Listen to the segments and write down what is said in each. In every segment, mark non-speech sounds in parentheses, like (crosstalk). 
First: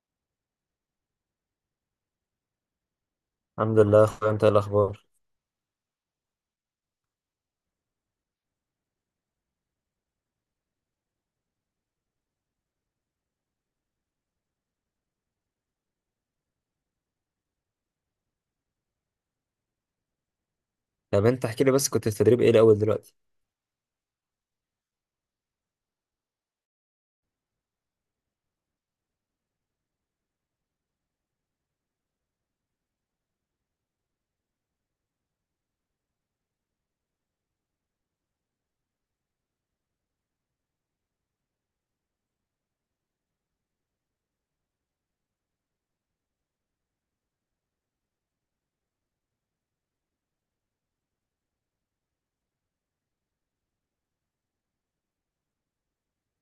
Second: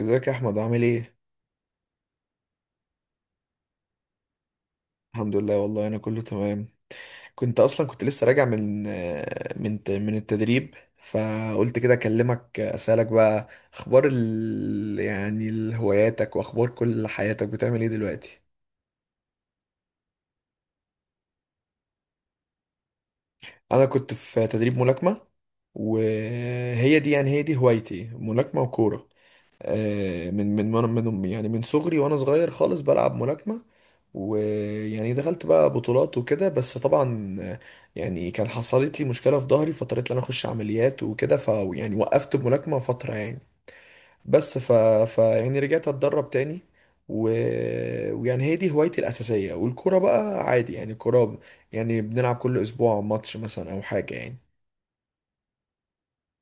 ازيك يا احمد؟ عامل ايه؟ الحمد لله يا اخويا، انت إيه الاخبار؟ الحمد لله والله، انا كله تمام. كنت اصلا كنت لسه راجع من التدريب، فقلت كده اكلمك اسالك بقى اخبار هواياتك واخبار كل حياتك، بتعمل ايه دلوقتي؟ طب انت احكي لي بس، كنت في تدريب ايه الاول دلوقتي؟ انا كنت في تدريب ملاكمة. وهي دي يعني هي دي هوايتي، ملاكمة وكورة. من يعني من صغري وانا صغير خالص بلعب ملاكمة. ويعني دخلت بقى بطولات وكده، بس طبعا يعني كان حصلت لي مشكلة في ظهري، فاضطريت ان انا اخش عمليات وكده. ف يعني وقفت الملاكمة فترة يعني، بس ف, ف يعني رجعت اتدرب تاني. و... ويعني هي دي هوايتي الأساسية، والكورة بقى عادي يعني الكورة. يعني بنلعب كل أسبوع ماتش مثلا أو حاجة يعني.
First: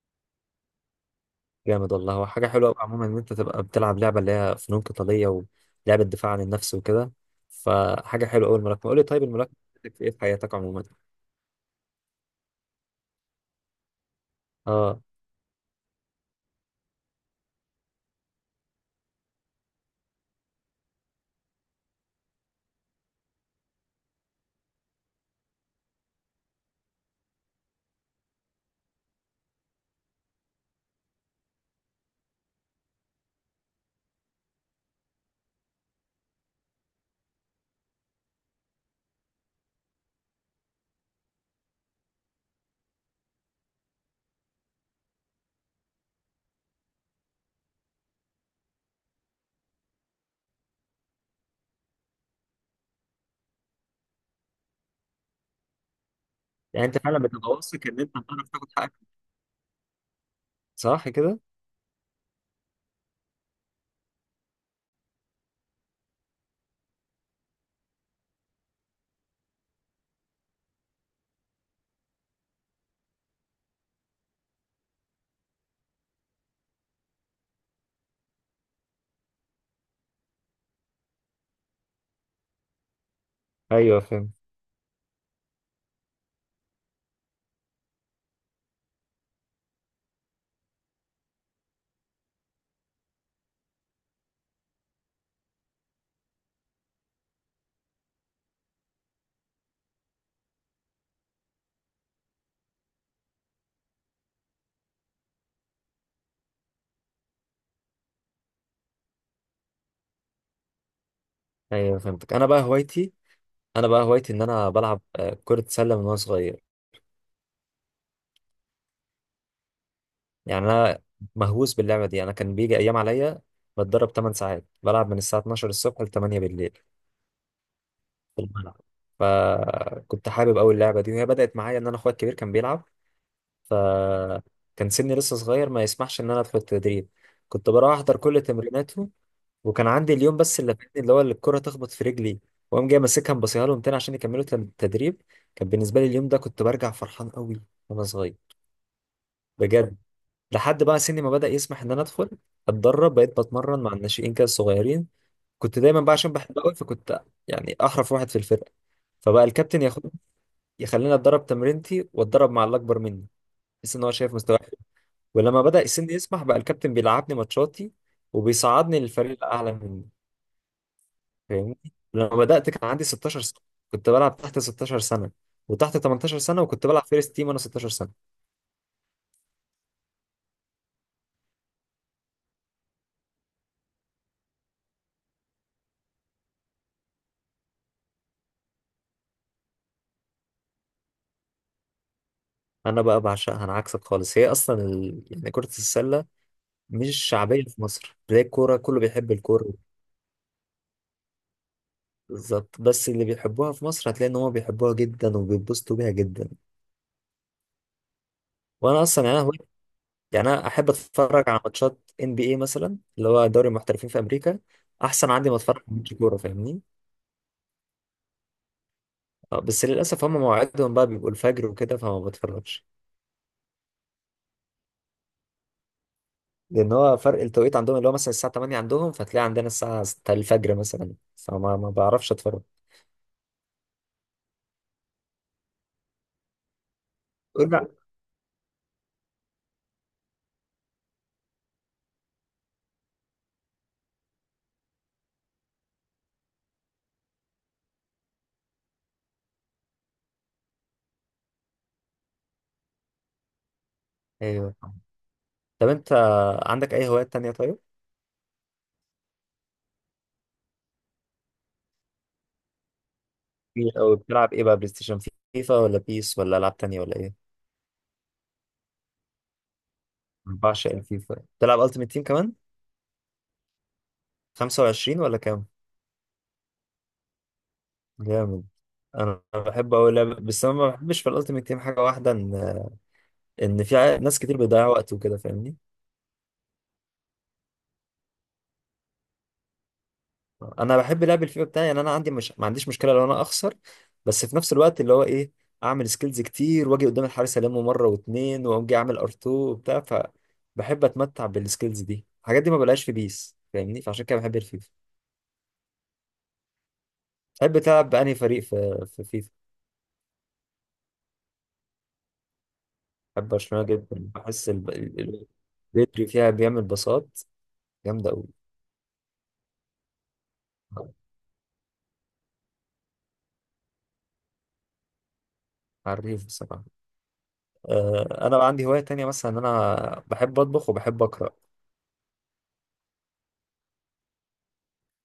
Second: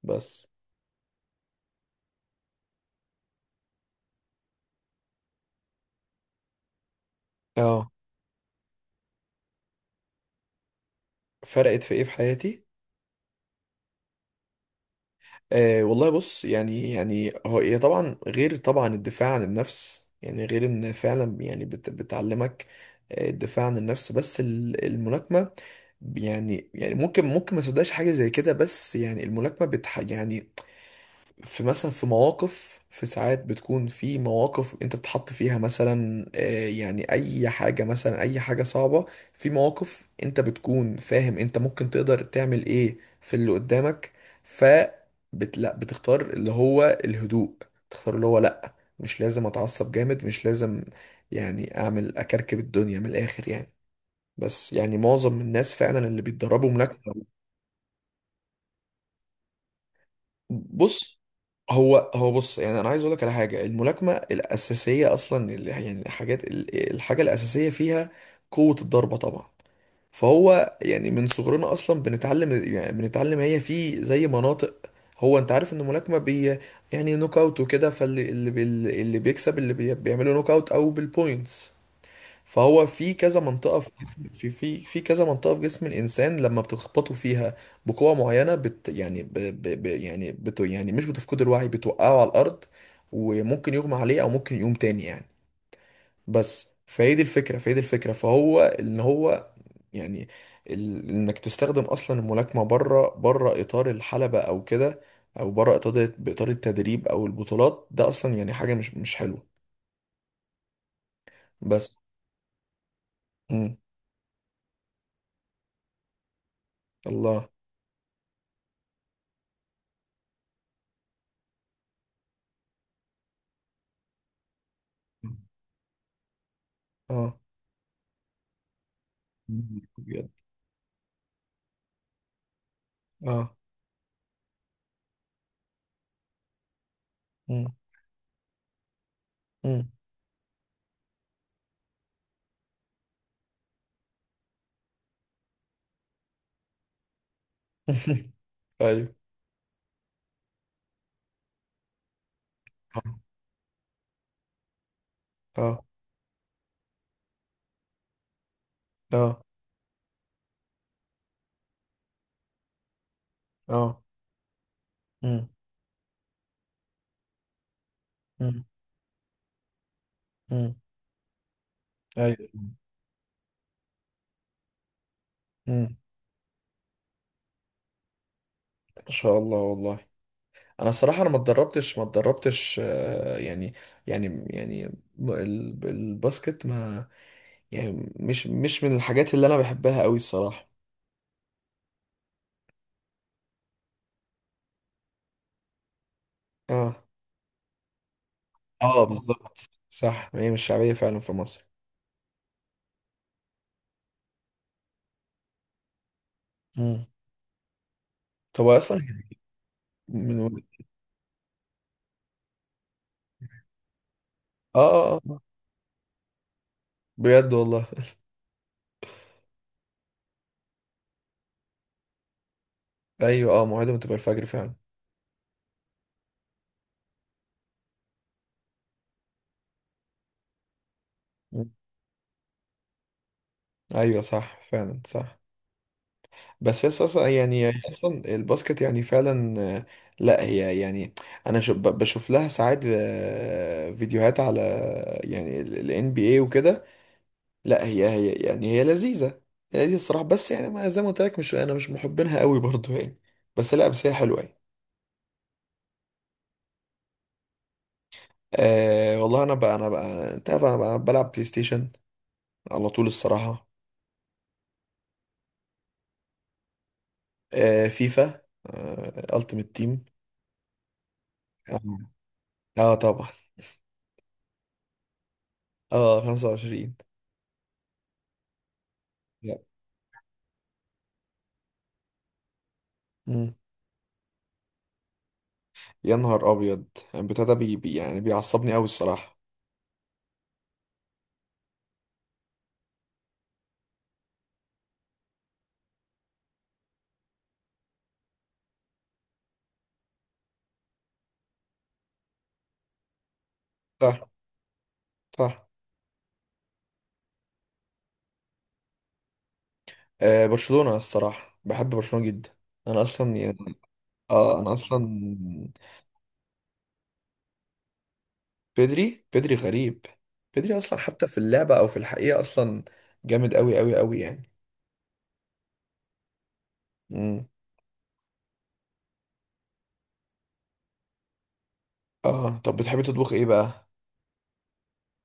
بس جامد والله. هو حاجه حلوه قوي عموما ان انت تبقى بتلعب لعبه اللي هي فنون قتاليه ولعبه دفاع عن النفس وكده، اه، فحاجه حلوه قوي الملاكمه. قول لي طيب الملاكمه بتفيدك في ايه في حياتك عموما؟ فرقت في ايه في حياتي؟ اه. أه والله بص، يعني يعني هو هي طبعا، غير طبعا الدفاع عن النفس، يعني غير ان فعلا يعني بتعلمك الدفاع عن النفس. بس الملاكمة يعني يعني ممكن ما تصدقش حاجة زي كده، بس يعني الملاكمة يعني في مثلا في مواقف في ساعات بتكون في مواقف انت بتحط فيها مثلا، يعني اي حاجة صعبة. في مواقف انت بتكون فاهم انت ممكن تقدر تعمل ايه في اللي قدامك. ف لا، بتختار اللي هو الهدوء. تختار اللي هو لا، مش لازم اتعصب جامد، مش لازم يعني اعمل اكركب الدنيا من الاخر يعني. بس يعني معظم الناس فعلا اللي بيتدربوا يعني انت ملاكمة. فعلا بتبقى واثق ان انت هتعرف تاخد حقك، صح بص، كده؟ هو بص، يعني انا عايز اقول لك على حاجه. الملاكمه الاساسيه اصلا، اللي يعني الحاجه الاساسيه فيها قوه الضربه طبعا. فهو يعني من صغرنا اصلا بنتعلم، يعني بنتعلم هي في زي مناطق. هو انت عارف ان الملاكمه بي يعني نوك اوت وكده، فاللي اللي بي اللي بيكسب اللي بي بيعمله نوك اوت او بالبوينتس. فهو في كذا منطقة في ايوه جسم فهمت. في في في كذا منطقة في جسم الإنسان، لما بتخبطوا فيها بقوة معينة بت يعني ب ب ب يعني بت يعني مش بتفقد الوعي، بتوقعه على الأرض، وممكن يغمى عليه أو ممكن يقوم تاني يعني. بس فهي دي الفكرة، فهو إن هو يعني إنك تستخدم أصلا الملاكمة بره إطار الحلبة أو كده، أو بره إطار بإطار التدريب أو البطولات، ده أصلا يعني حاجة مش حلوة. بس ايوه فهمتك. انا بقى هوايتي مم. انا بقى هوايتي ان انا بلعب كره سله من وانا صغير. الله. يعني انا مهووس باللعبه دي. انا كان بيجي ايام عليا بتدرب 8 ساعات، بلعب من الساعه 12 الصبح ل 8 بالليل اه. في الملعب. فكنت حابب أوي اللعبة دي، وهي بدأت معايا إن أنا أخويا الكبير كان بيلعب، اه. فكان سني لسه صغير ما يسمحش إن أنا أدخل التدريب. كنت مم. بروح أحضر كل تمريناته، وكان مم. عندي اليوم بس اللي فاتني اللي هو اللي الكرة تخبط في رجلي وأقوم جاي ماسكها مبصيها لهم تاني عشان يكملوا التدريب. كان بالنسبة لي اليوم ده كنت برجع فرحان أوي وأنا (laughs) صغير، ايوه. بجد. لحد بقى سني ما بدأ يسمح إن أنا أدخل أتدرب، اه. بقيت بتمرن مع الناشئين كده الصغيرين. اه. كنت دايما بقى عشان بحب أوي، فكنت يعني أحرف واحد في الفرقة، اه. فبقى الكابتن ياخد يخليني اتدرب تمرينتي واتدرب مع اللي اكبر مني، بحيث اه. ان هو شايف مستواي حلو. مم. ولما بدأ السن يسمح بقى الكابتن بيلعبني ماتشاتي مم. وبيصعدني للفريق الاعلى مني، مم. فاهمني؟ لما ايوه. بدأت كان عندي 16 سنة، كنت بلعب تحت 16 سنة مم. وتحت 18 سنة، وكنت بلعب فيرست تيم وانا 16 سنة. ما شاء الله والله. انا الصراحه، انا ما اتدربتش يعني يعني يعني الباسكت ما يعني مش من الحاجات اللي انا بحبها قوي الصراحه. انا بقى بعشقها، انا عكسك خالص. هي اصلا يعني كرة السلة اه. مش شعبية في مصر، تلاقي الكورة كله اه بيحب بالظبط. الكورة. صح، ما هي مش شعبيه فعلا في مصر. بالظبط، بس اللي بيحبوها في مصر هتلاقي ان هم بيحبوها جدا وبيتبسطوا بيها جدا. مم. طب هو اصلا وانا اصلا يعني أنا يعني من، انا احب اتفرج على ماتشات ان بي اي مثلا، اللي هو دوري المحترفين في امريكا، اه، آه، احسن آه. عندي ما اتفرج على ماتش كوره، فاهمني؟ بجد والله. (laughs) بس للاسف هم مواعيدهم بقى بيبقوا الفجر وكده، فما بتفرجش. ايوه، اه، موعدهم تبقى الفجر فعلا. لان هو فرق التوقيت عندهم اللي هو مثلا الساعه 8 عندهم، فتلاقي عندنا الساعه 6 الفجر مثلا، فما ما بعرفش اتفرج. ايوه، صح فعلا، صح. بس هي اصلا يعني قول. هي لا اصلا الباسكت يعني فعلا، لا هي يعني انا بشوف لها ساعات فيديوهات على يعني الان بي اي وكده. لا، هي يعني هي لذيذه. هي لذيذه الصراحه، بس يعني زي ما قلت لك، مش انا مش محبينها قوي برضو يعني. بس لا، بس هي حلوه يعني. ايوه. طب انت عندك اي هوايات تانية طيب؟ أه والله، انا بقى انت عارف، انا بقى بلعب بلاي ستيشن على طول الصراحه. او بتلعب ايه بقى بلاي ستيشن؟ فيفا ولا بيس ولا العاب تانية ولا ايه؟ أه فيفا، أه التيمت تيم. بعشق الفيفا. اه. بتلعب التيمت تيم كمان؟ آه طبعا. 25 ولا كام؟ اه، 25. جامد. انا بحب اوي لعبة، بس انا ما بحبش في الالتيميت تيم حاجه واحده، ان مم. ان ناس كتير بيضيع وقت وكده، فاهمني؟ يا نهار ابيض، البتاع ده يعني بيعصبني قوي الصراحه. انا بحب لعب الفيفا بتاعي، يعني انا عندي مش ما عنديش مشكله لو انا اخسر، بس في نفس الوقت اللي هو ايه، اعمل سكيلز كتير واجي قدام الحارس المه مره واتنين واقوم جاي اعمل ار2 وبتاع، فبحب اتمتع بالسكيلز دي. الحاجات دي ما بلاقيش في بيس، فاهمني؟ فعشان صح. كده بحب الفيفا. صح. بحب تلعب بأنهي فريق في فيفا؟ آه برشلونه الصراحه، بحب برشلونه جدا. انا اصلا بحب يعني، برشلونه جدا. اه بحس انا اصلا، بدري فيها بيعمل باصات جامده قوي. بيدري بيدري غريب. بيدري اصلا حتى في اللعبه او في الحقيقه اصلا، جامد قوي قوي قوي يعني. عريف بصراحه. مم. انا بقى عندي هواية تانية مثلا، ان انا بحب اطبخ وبحب اقرا. اه، طب بتحبي تطبخ ايه بقى؟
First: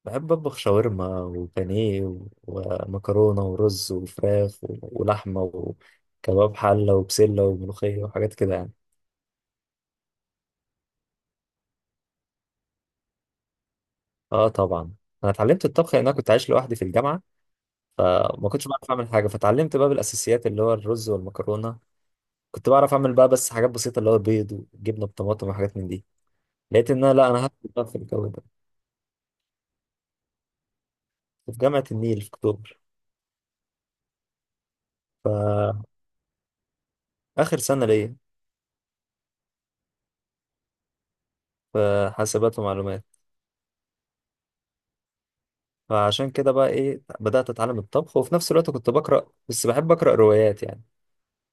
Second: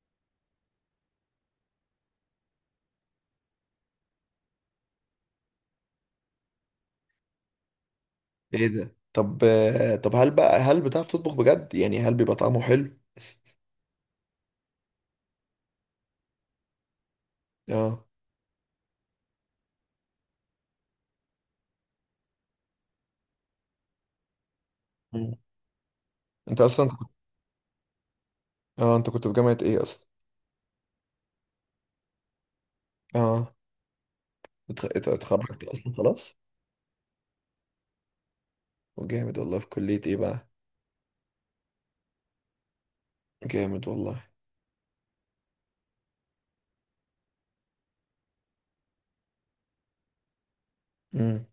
بحب اطبخ شاورما وبانيه ومكرونة ورز وفراخ ولحمة وكباب حلة وبسلة وملوخية وحاجات كده ايه يعني. ده؟ طب آه، طب هل بقى، هل بتعرف تطبخ بجد يعني؟ هل بيبقى طعمه حلو؟ اه طبعا. انا اتعلمت الطبخ لان انا كنت عايش لوحدي في الجامعة، اه. فما كنتش بعرف اعمل حاجة، فتعلمت بقى بالاساسيات اللي هو الرز والمكرونة. كنت بعرف اعمل بقى بس حاجات بسيطة اللي هو بيض وجبنة مم. بطماطم وحاجات من دي. انت اصلا لقيت ان انا لا، انا هدخل بقى في الجو ده. اه، انت كنت في جامعه ايه اصلا؟ في جامعة النيل في اكتوبر، اه اتخرجت اصلا خلاص؟ فاخر سنة ليا، وجامد والله، في كلية ايه بقى؟ في حاسبات ومعلومات. جامد والله. فعشان كده بقى ايه بدأت اتعلم الطبخ، وفي نفس الوقت كنت بقرأ. بس بحب أقرأ روايات يعني. امم.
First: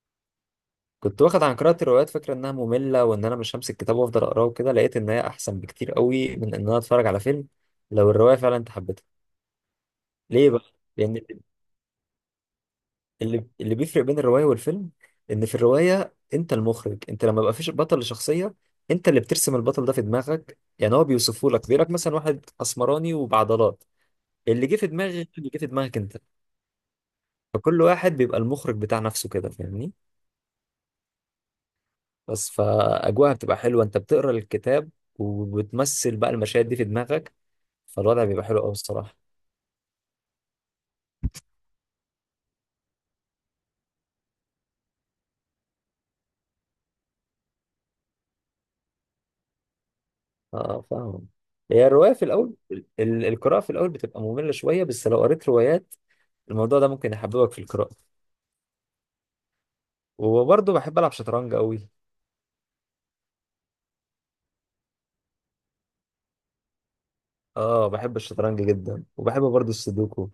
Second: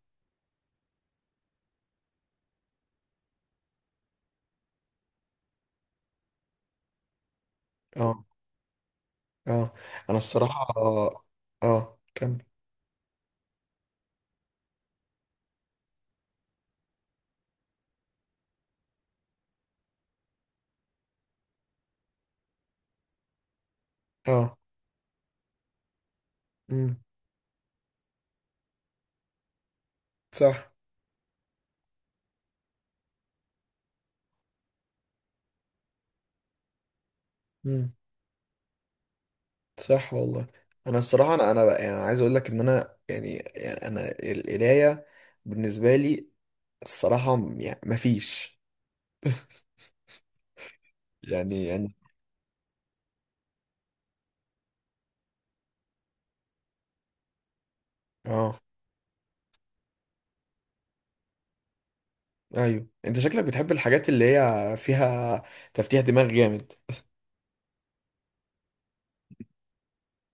كنت واخد عن قراءة الروايات فكرة انها مملة، وان انا مش همسك كتاب وافضل اقراه وكده. لقيت ان هي احسن بكتير قوي من ان انا اتفرج على فيلم، لو اه. الرواية فعلا انت حبيتها. اه. انا ليه بقى؟ الصراحة. لان اه كمل. اللي بيفرق بين الرواية والفيلم ان في الرواية انت المخرج. انت لما بقى فيش بطل لشخصية، انت اللي بترسم البطل ده في دماغك. يعني هو بيوصفه لك، بيقول لك مثلا واحد اسمراني وبعضلات، اه. اللي جه في دماغك انت. امم. فكل واحد بيبقى المخرج بتاع نفسه كده، فاهمني؟ صح. بس فأجواءها بتبقى حلوة، انت بتقرا الكتاب وبتمثل بقى المشاهد دي في دماغك، امم. فالوضع بيبقى حلو قوي الصراحة. صح والله. انا الصراحة، انا انا يعني عايز اقول لك ان انا يعني، يعني انا القراية بالنسبة لي الصراحة يعني مفيش اه فاهم. يعني هي يعني. الرواية في الأول، القراءة في الأول بتبقى مملة شوية، بس لو قريت روايات الموضوع ده ممكن يحببك في القراءة. اه. وبرضه بحب ألعب شطرنج قوي. ايوه، انت شكلك بتحب الحاجات اللي هي فيها تفتيح دماغ جامد. اه بحب الشطرنج جدا، وبحب برضه السودوكو.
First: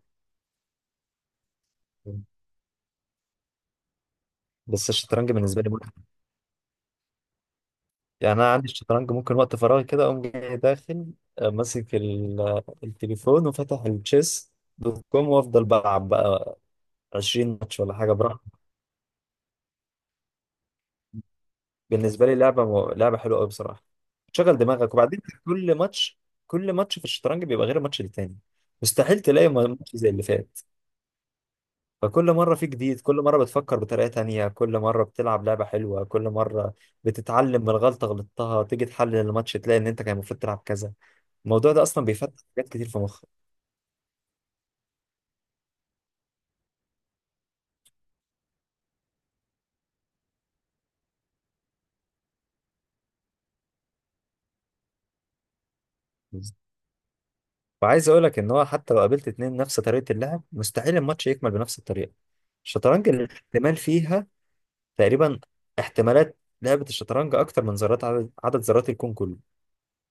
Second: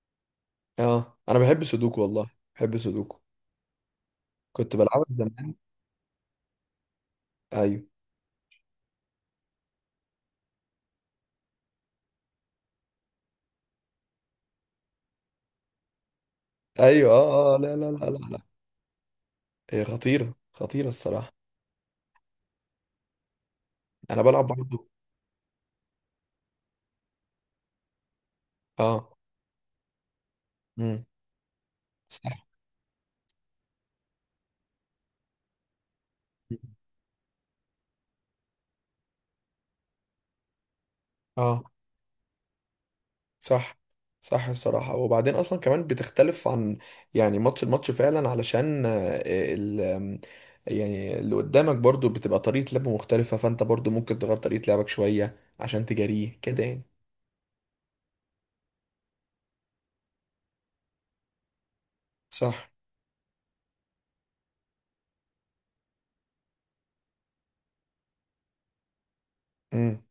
اه، انا بحب سودوكو والله، بحب سودوكو، كنت بس بلعبها الشطرنج زمان. بالنسبة لي، ايوه. يعني انا عندي الشطرنج ممكن وقت فراغي كده اقوم جاي داخل ماسك التليفون وفاتح التشيس دوت كوم وافضل بلعب بقى ايوه 20 اه اه، لا ماتش لا ولا لا حاجه لا لا. براحتي. هي خطيره خطيره الصراحه. بالنسبه لي لعبه لعبه حلوه قوي بصراحه. انا بلعب شغل برضه. دماغك، وبعدين كل ماتش، كل ماتش في الشطرنج بيبقى غير الماتش التاني. اه. مستحيل تلاقي ماتش زي اللي فات، امم. فكل صح. مره في جديد، كل مره بتفكر بطريقه تانية، كل مره بتلعب لعبه حلوه، كل مره بتتعلم من غلطه غلطتها، تيجي تحلل الماتش تلاقي ان انت كان المفروض تلعب كذا. اه. الموضوع ده اصلا بيفتح حاجات كتير في مخك. صح صح الصراحه، وبعدين اصلا كمان بتختلف عن يعني الماتش فعلا، علشان آه، ال آم، يعني اللي قدامك برضه بتبقى طريقه لعبه مختلفه، فانت برضه ممكن تغير طريقه لعبك شويه عشان تجاريه كده يعني. وعايز اقول لك ان هو حتى لو قابلت اتنين نفس طريقه اللعب، مستحيل الماتش يكمل بنفس الطريقه. صح. الشطرنج الاحتمال فيها تقريبا، احتمالات لعبه الشطرنج اكتر من ذرات عدد ذرات الكون كله. امم.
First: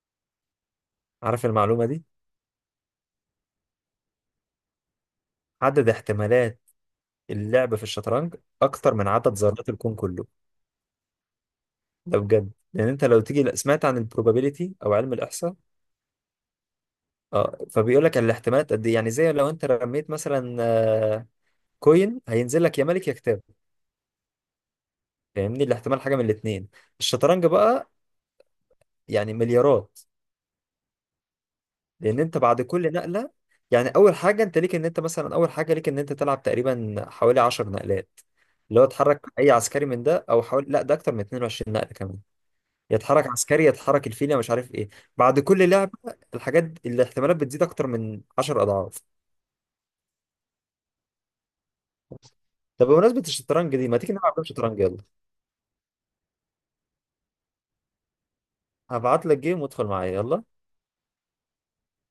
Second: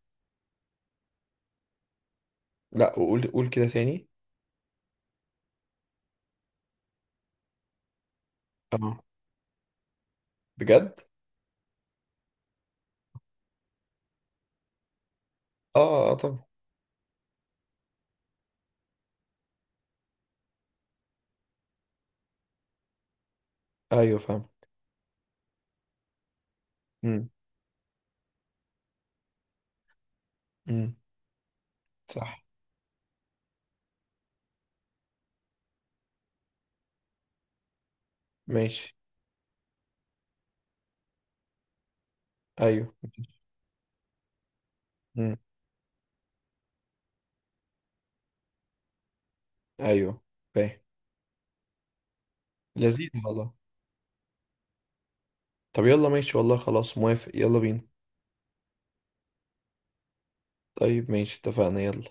عارف المعلومه دي؟ لا قول، قول كده ثاني. عدد احتمالات اللعب في الشطرنج اكتر اه من عدد ذرات الكون كله، بجد. ده بجد. لان انت لو تيجي، لا، سمعت عن البروبابيليتي او علم الاحصاء؟ اه اه طبعا. اه، فبيقول لك الاحتمالات قد ايه. يعني زي لو انت رميت مثلا كوين، هينزل لك يا ملك يا كتاب، ايوه فاهم. فاهمني؟ الاحتمال حاجه من الاثنين. امم. الشطرنج بقى يعني مليارات، امم. لان انت صح. بعد كل نقله، يعني اول حاجه انت ليك ان انت مثلا اول حاجه ليك ان انت تلعب تقريبا حوالي 10 نقلات، اللي هو ماشي. اتحرك اي عسكري من ده، او حوالي لا ده اكتر من 22 نقله كمان، ايوه. يتحرك عسكري يتحرك الفيله مش عارف ايه. مم. بعد كل لعبه الحاجات الاحتمالات بتزيد اكتر من 10 اضعاف. ايوه فاهم. طب لذيذ بمناسبه والله. الشطرنج دي ما تيجي نلعب جيم شطرنج، يلا؟ طب يلا ماشي والله، خلاص موافق، يلا بينا. هبعت لك جيم وادخل معايا يلا. طيب ماشي، اتفقنا، يلا.